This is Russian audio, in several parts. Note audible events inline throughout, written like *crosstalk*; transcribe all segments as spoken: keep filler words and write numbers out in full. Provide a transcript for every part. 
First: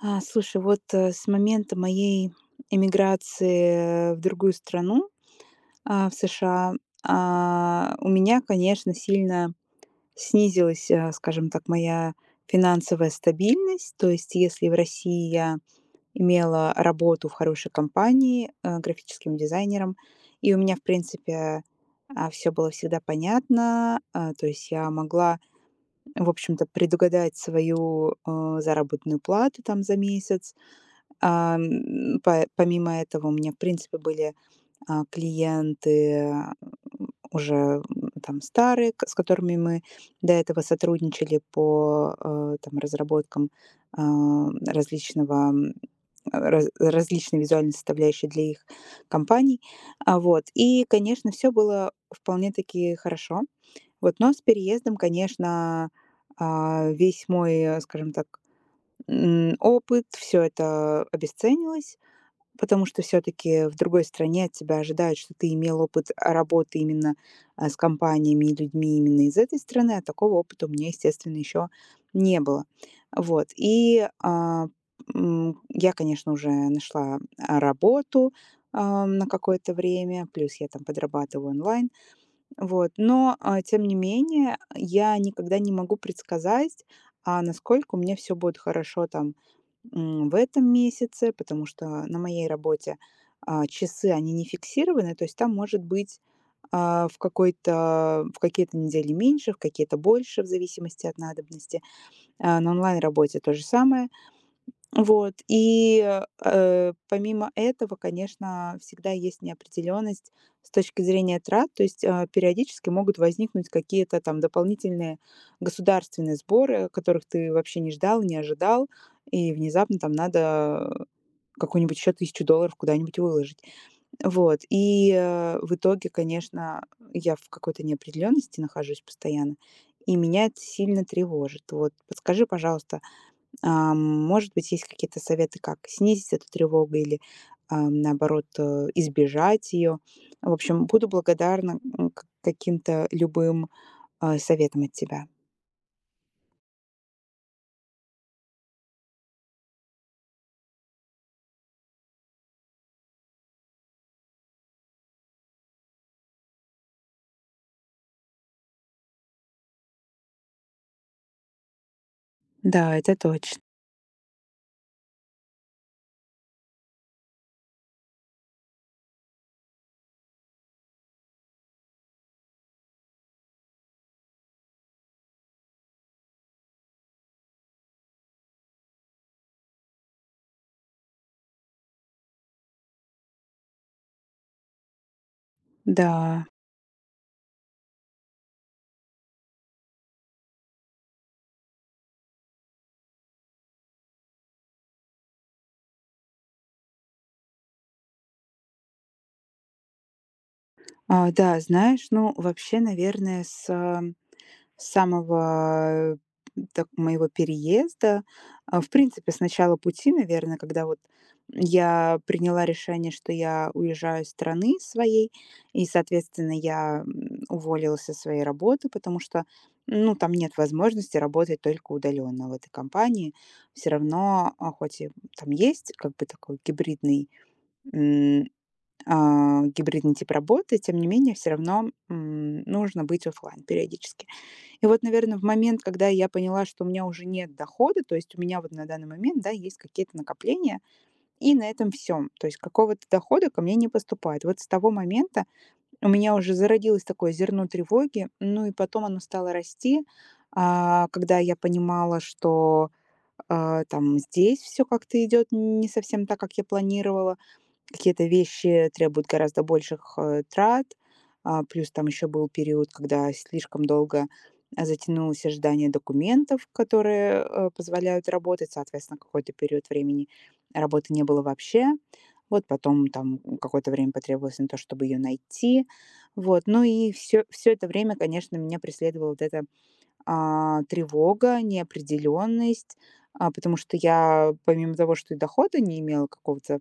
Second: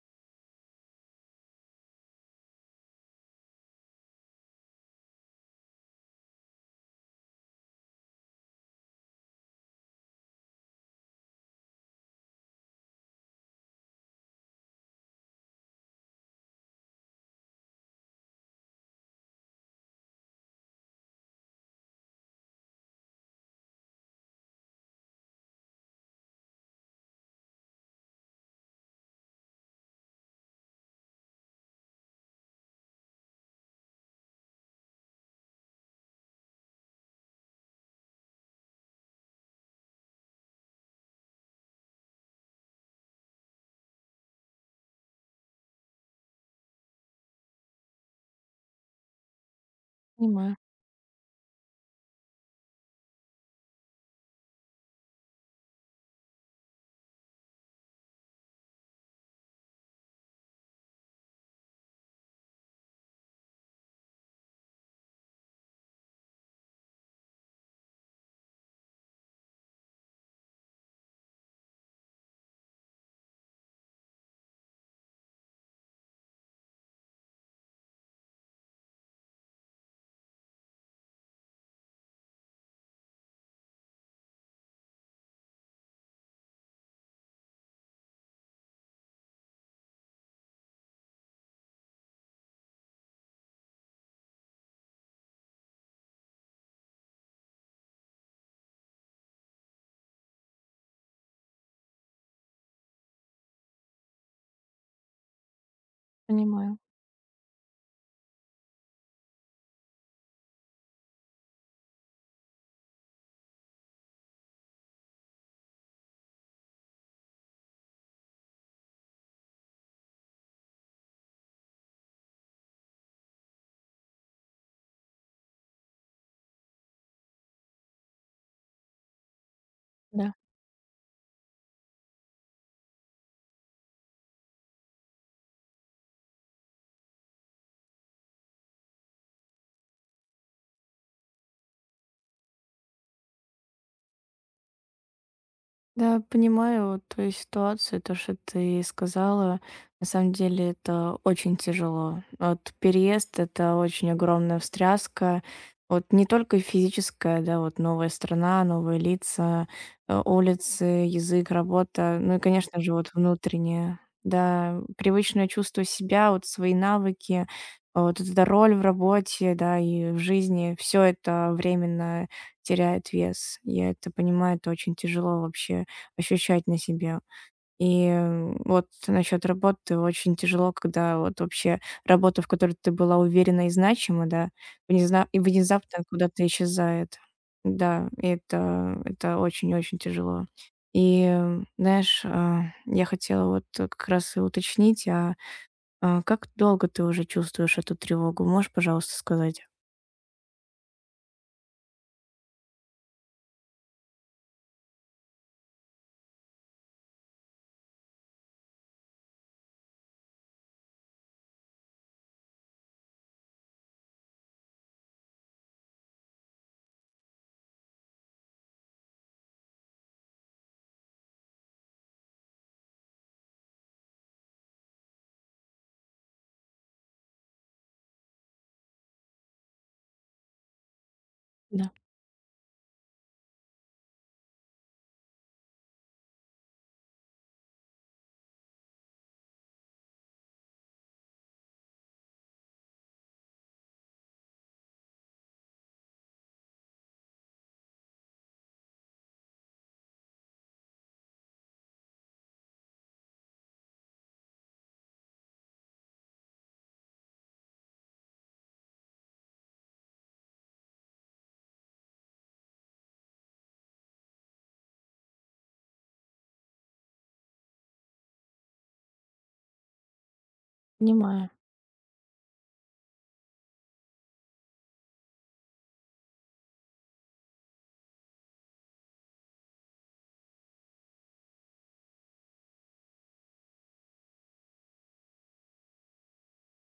А, слушай, вот, э, с момента моей эмиграции э, в другую страну, а, в США, а, у меня, конечно, сильно снизилась, э, скажем так, моя финансовая стабильность. То есть, если в России я имела работу в хорошей компании, э, графическим дизайнером, и у меня, в принципе, все было всегда понятно, а, то есть я могла, в общем-то, предугадать свою, э, заработную плату там за месяц, а, м, по помимо этого у меня, в принципе, были, а, клиенты, а, уже, м, там старые, к с которыми мы до этого сотрудничали по, э, там, разработкам, а, различного, м, раз различной визуальной составляющей для их компаний. А, вот. Понимаю, И, конечно, все было вполне-таки хорошо. Вот, но с переездом, конечно, а, весь мой, э, скажем так, м, опыт, все это обесценилось. Потому что все таки в другой стране от тебя ожидают, что ты имел опыт, а, работы именно, а, с компаниями и людьми именно из этой страны, а такого опыта у меня, естественно, еще не было. Вот, и, а, м, я, конечно, уже нашла, а, работу, а, на какое-то время, плюс я там подрабатываю онлайн. Вот, но, а, тем не менее, я никогда не могу предсказать, а, насколько у меня все будет хорошо там, м, в этом месяце, потому что на моей работе, а, часы, они не фиксированы, то есть там может быть, а, в какой-то в какие-то недели меньше, в какие-то больше, в зависимости от надобности. А, на онлайн-работе то же самое. Вот, и, понимаю, э, помимо этого, конечно, всегда есть неопределенность с точки зрения трат. То есть, э, периодически могут возникнуть какие-то там дополнительные государственные сборы, которых ты вообще не ждал, не ожидал, и внезапно там надо какую-нибудь еще тысячу долларов куда-нибудь выложить. Вот, и, э, в итоге, конечно, я в какой-то неопределенности нахожусь постоянно, и да. меня это сильно тревожит. Вот подскажи, пожалуйста, а, может быть, есть какие-то советы, как снизить эту тревогу или, а, наоборот, э, избежать ее. В общем, буду благодарна, м, к каким-то любым, а, советам от тебя. Да, понимаю вот твою ситуацию, то, что ты сказала. На самом деле это очень тяжело. Вот переезд— это очень огромная встряска. Вот не только физическая, да, вот новая страна, новые лица, э, улицы, язык, работа. Ну и, конечно же, Да, вот это точно. внутреннее. Да, привычное чувство себя, вот свои навыки, а вот эта роль в работе, да, и в жизни. Все это временно теряет вес. Я это понимаю, это очень тяжело вообще ощущать на себе. И м, вот насчет работы очень тяжело, когда вот вообще работа, в которой ты была уверена и значима, да, внезна- и внезапно Да. куда-то исчезает. Да, и это, это очень-очень тяжело. И, м, знаешь, а, я хотела вот э, как раз и уточнить, а а, как долго ты уже чувствуешь эту тревогу? Можешь, пожалуйста, сказать? А, да, знаешь, ну, вообще, наверное, с С самого, так, моего переезда, а, в принципе, с начала пути, наверное, когда вот я приняла решение, что я уезжаю из страны своей, и, соответственно, я, м, уволилась со своей работы, потому что, ну, там нет возможности работать только удаленно в этой компании. Все равно, а, хоть и там есть как бы такой гибридный, м, а, гибридный тип работы, тем не менее все равно, Да, м, нужно быть оффлайн периодически. И вот, наверное, в момент, когда я поняла, что у меня уже нет дохода, то есть у меня вот на данный момент, да, есть какие-то накопления, и на этом все. То есть какого-то дохода ко мне не поступает. Вот с того момента у меня уже зародилось такое зерно тревоги, ну и потом оно стало расти, а, когда я понимала, что, а, там здесь все как-то идет не совсем так, как я планировала. Какие-то вещи требуют гораздо больших, э, трат. А, плюс там еще был период, когда слишком долго, а, затянулось ожидание документов, которые, э, позволяют работать. Соответственно, какой-то период времени работы не было понимаю, вообще. Вот потом там какое-то время потребовалось на то, чтобы ее найти. Вот. Ну и все, все это время, конечно, меня преследовала вот эта, а, тревога, неопределенность, а, потому что я помимо того, что и дохода не имела какого-то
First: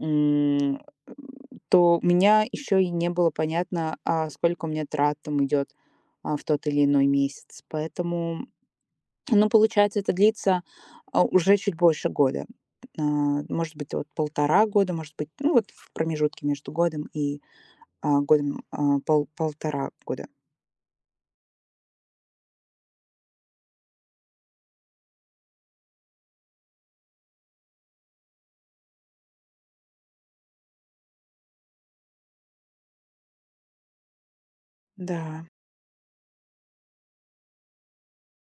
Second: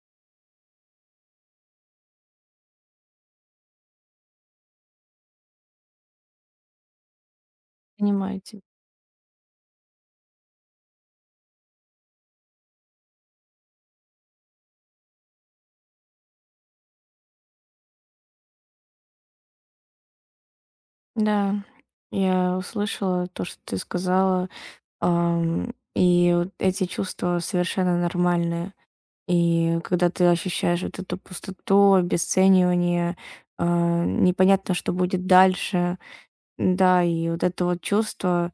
м, то у меня еще и не было понятно, а сколько у меня трат там идет а, в тот или иной месяц. понимаю Поэтому, тебя. ну, получается, это длится а, уже чуть больше года. А, Может быть, вот полтора года, может быть, ну, вот в промежутке между годом и а, годом а, пол- полтора года. Да, я услышала то, что ты сказала. Ам, и вот эти чувства совершенно нормальные. И когда ты ощущаешь вот эту пустоту, обесценивание, а, непонятно, что будет Да, дальше. Да, и вот это вот чувство,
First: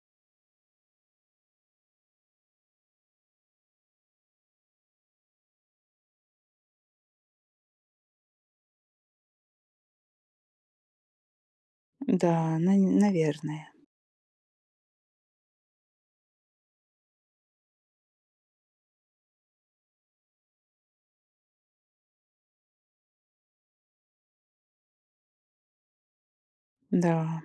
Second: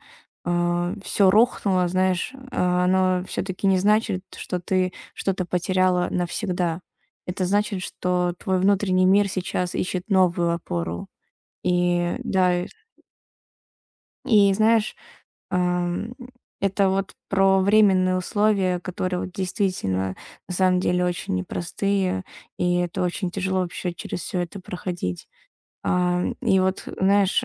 все рухнуло, знаешь, а, оно все-таки не значит, что ты что-то потеряла навсегда. Это значит, что твой внутренний мир сейчас ищет новую опору. И да, да, на- наверное, и знаешь, Ам, это вот про временные условия, которые вот действительно на самом деле очень непростые, и это очень тяжело вообще через все это проходить. Ам, и вот, да, знаешь,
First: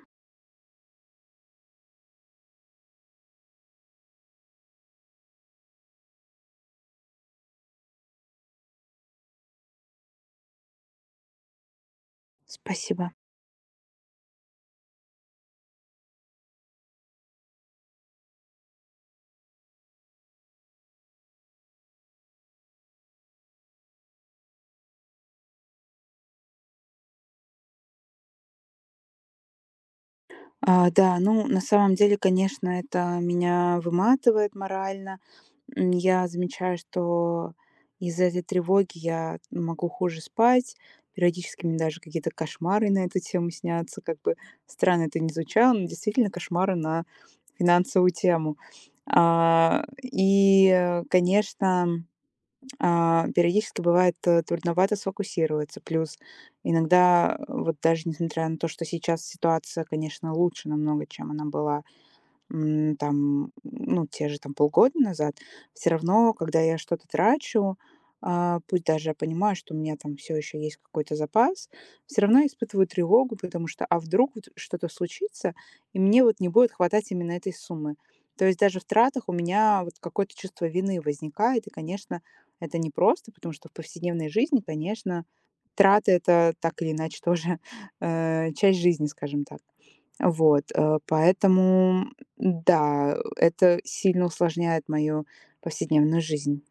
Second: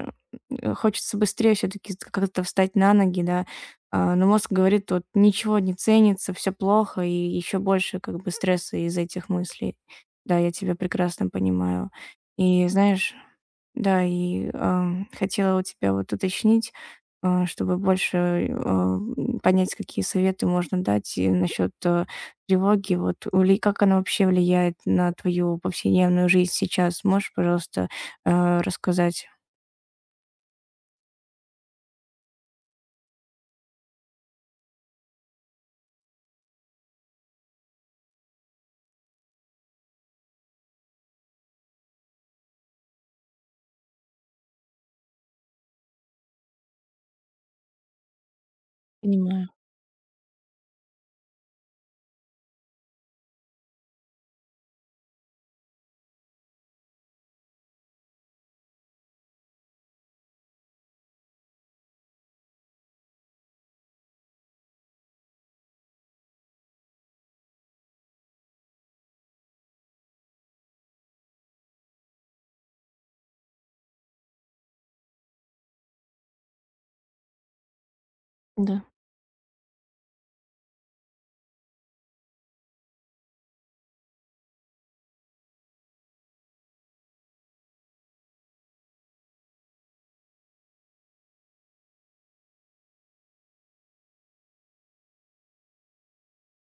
э, хочется быстрее все таки как-то встать на ноги, да, а, но мозг говорит: "Вот ничего не ценится, все плохо", и еще больше как бы стресса из этих мыслей. Да, я тебя прекрасно понимаю. И спасибо. знаешь, да, и, ам, хотела у тебя вот уточнить, а, чтобы больше, а, м, понять, какие советы можно дать и насчет, э, тревоги. Вот вли как она вообще влияет на твою повседневную жизнь сейчас? Можешь, пожалуйста, э, рассказать? А, да, ну, на самом деле, конечно, это меня выматывает морально. М, я замечаю, что из-за этой тревоги я могу хуже спать. Периодически мне даже какие-то кошмары на эту тему снятся. Как бы странно это не звучало, но действительно кошмары на финансовую тему. Понимаю, А, и, э, конечно, а, периодически бывает, э, трудновато сфокусироваться. Плюс иногда, э, вот даже несмотря на то, что сейчас ситуация, конечно, лучше намного, чем она была, М, там, ну, те же там полгода назад. Все равно, когда я что-то трачу, а, пусть даже я понимаю, что у меня там все еще есть какой-то запас, все равно я испытываю тревогу, потому что, а вдруг вот что-то случится, и мне вот не будет хватать именно этой суммы. То есть даже в да. тратах у меня вот какое-то чувство вины возникает, и, конечно, это непросто, потому что в повседневной жизни, конечно, траты- это так или иначе тоже, *laughs* э, часть жизни, скажем так. Вот, э, поэтому, да, это сильно усложняет мою повседневную жизнь.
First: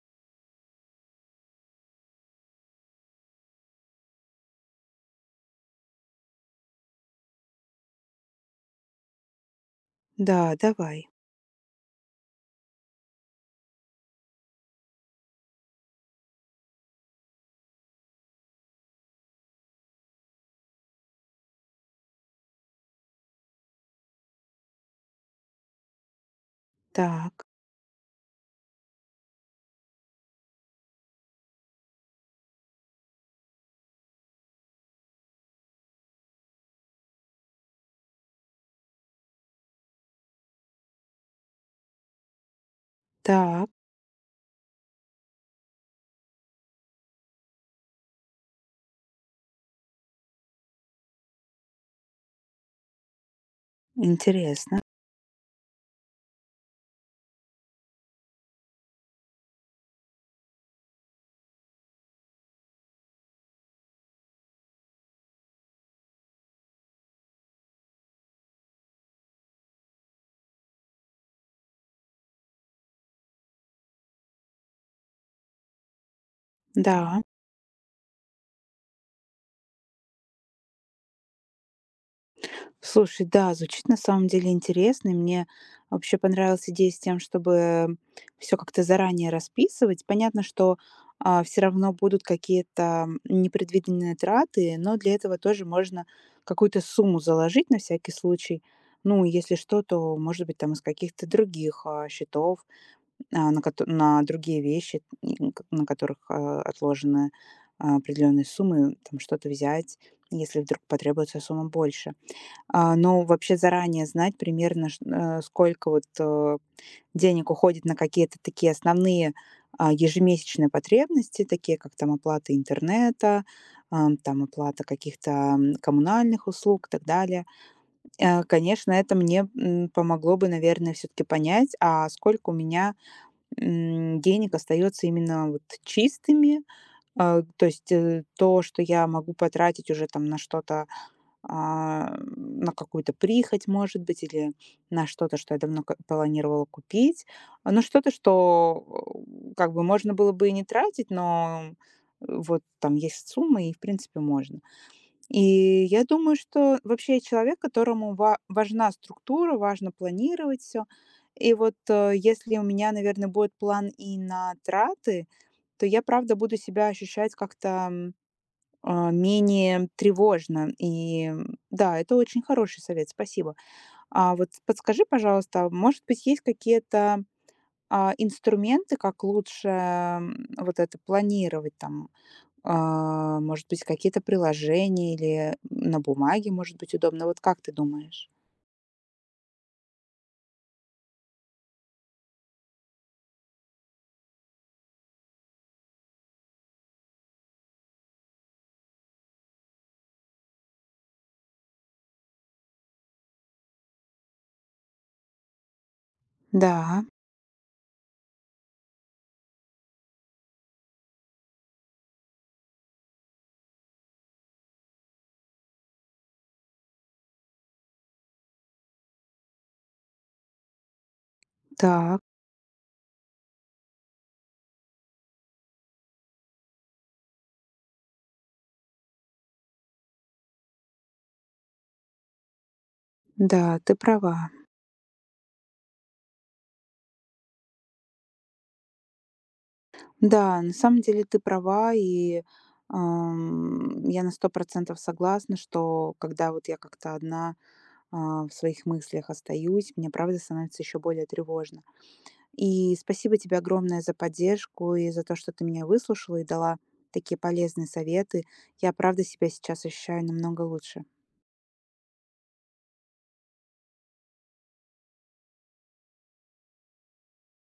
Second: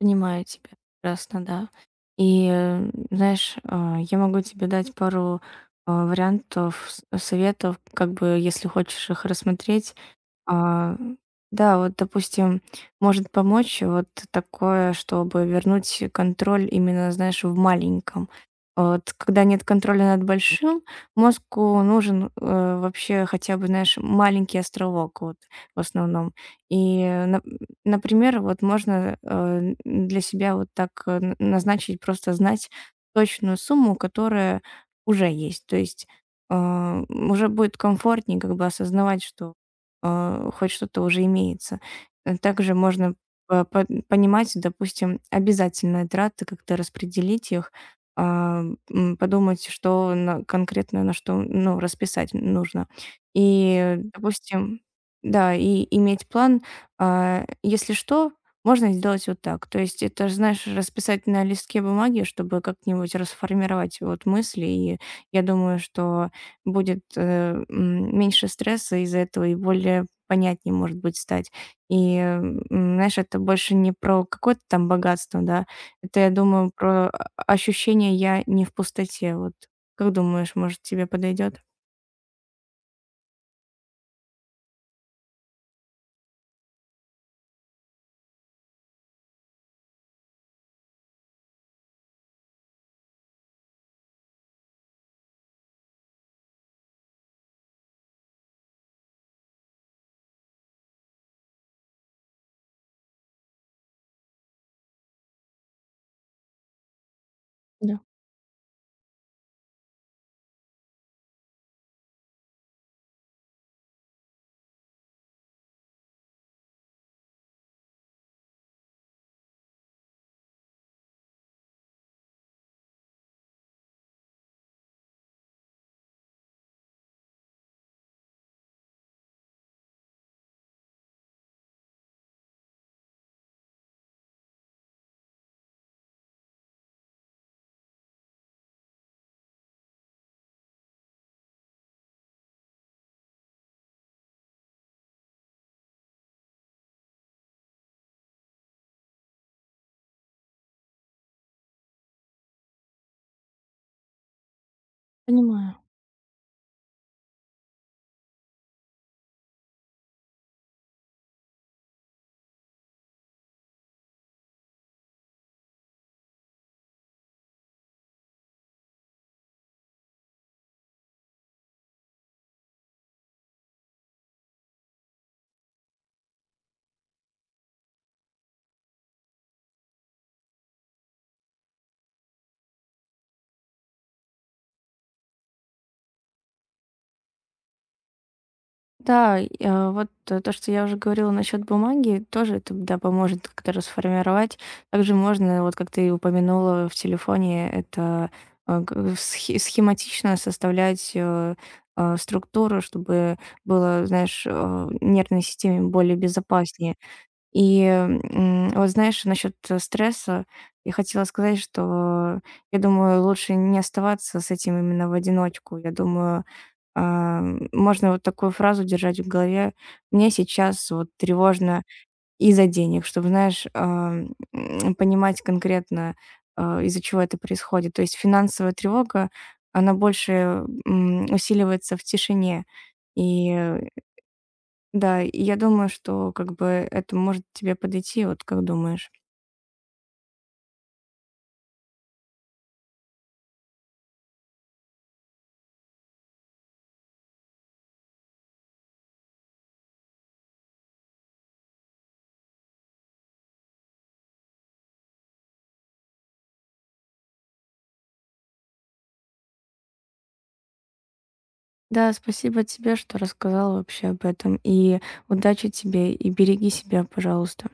Понимаю тебя прекрасно, да. И, э, знаешь, а, я могу тебе дать пару, а, вариантов, с советов, как бы, если хочешь их рассмотреть. Да, А, давай. да, вот, допустим, может помочь вот такое, чтобы вернуть контроль именно, знаешь, в маленьком. Вот когда нет контроля над большим, мозгу нужен, э, вообще хотя бы, знаешь, маленький островок вот в основном. И, нап Так, Например, вот можно, э, для себя вот так, э, н назначить, просто знать точную сумму, которая уже есть. То есть, а, уже будет комфортнее как бы осознавать, что а, хоть что-то уже имеется. Э, Также можно по- так, по- понимать, допустим, обязательные траты, как-то распределить их, а, м, подумать, что на- конкретно на что ну, расписать нужно. И, интересно. допустим, да, и иметь план, а, если что, можно сделать вот так. То есть это, ж, знаешь, расписать на листке бумаги, чтобы как-нибудь расформировать вот мысли. И я думаю, что будет, э, м, меньше стресса из-за этого и более понятнее, может быть, стать. И, м, знаешь, это больше не про какое-то там богатство, да. Это, я думаю, про Да. о ощущение "я не в пустоте". Вот как думаешь, может, тебе подойдет? Слушай, да, звучит на самом деле интересно. И мне вообще понравилась идея с тем, чтобы все как-то заранее расписывать. Понятно, что, все равно будут какие-то непредвиденные траты, но для этого тоже можно какую-то сумму заложить на всякий случай. Ну, если что, то, может быть, там из каких-то других, а, счетов, а, на кото на другие вещи, м, к на которых, а, отложены, а, Да, определенные суммы, там что-то взять, если вдруг потребуется сумма больше. А, но вообще заранее знать примерно, ш э, сколько вот, э, денег уходит на какие-то такие основные, а, ежемесячные потребности, такие как там оплата интернета, ам, там оплата каких-то, м, коммунальных услуг, и так далее. Э, конечно, это мне, м, помогло бы, наверное, все таки понять, а сколько у меня, м, денег остается именно вот чистыми. Э, то есть, э, то, что я могу потратить уже там на что-то, а, на какую-то прихоть, может быть, или на что-то, что я давно ка- планировала купить. А, Ну, что-то, что э, как бы можно было бы и не тратить, но э, вот там есть сумма, и, в принципе, можно. понимаю. И я думаю, что вообще я человек, которому ва- важна структура, важно планировать все. И вот, э, если у меня, наверное, будет план и на траты, то я, правда, буду себя ощущать как-то а, менее тревожно. И м, да, это очень хороший совет, спасибо. А вот подскажи, пожалуйста, а может быть, есть какие-то а, инструменты, как лучше, м, вот это планировать там, а, может быть, какие-то приложения или на бумаге, может быть, удобно. Вот как ты думаешь? Да, и, а, вот э, то, что я уже говорила насчет бумаги, тоже это, да, поможет как-то расформировать. Также можно, вот как ты и упомянула в телефоне, это а, г- схи- схематично составлять э, а, структуру, чтобы было, знаешь, а, нервной системе более безопаснее. Да, И м, вот знаешь, насчет стресса, я хотела сказать, что я думаю, лучше не оставаться с этим именно в одиночку. Я думаю, а, можно вот такую фразу держать в голове: "Мне сейчас вот тревожно так, из-за денег", чтобы, знаешь, а, м, понимать конкретно, а, из-за чего это происходит. То есть финансовая тревога, она больше, м, усиливается в тишине. И да, э, ты права. да, и я думаю, что как бы это может тебе подойти. Вот как думаешь? Да, на самом деле ты права, и ам, я на сто процентов согласна, что когда вот я как-то одна, а, в своих мыслях остаюсь, мне правда становится еще более тревожно. И спасибо тебе огромное за поддержку и за то, что ты меня выслушала и дала такие полезные советы. Я правда себя сейчас ощущаю намного лучше. Да, спасибо тебе, что рассказала вообще об этом. И удачи тебе, и береги себя, пожалуйста.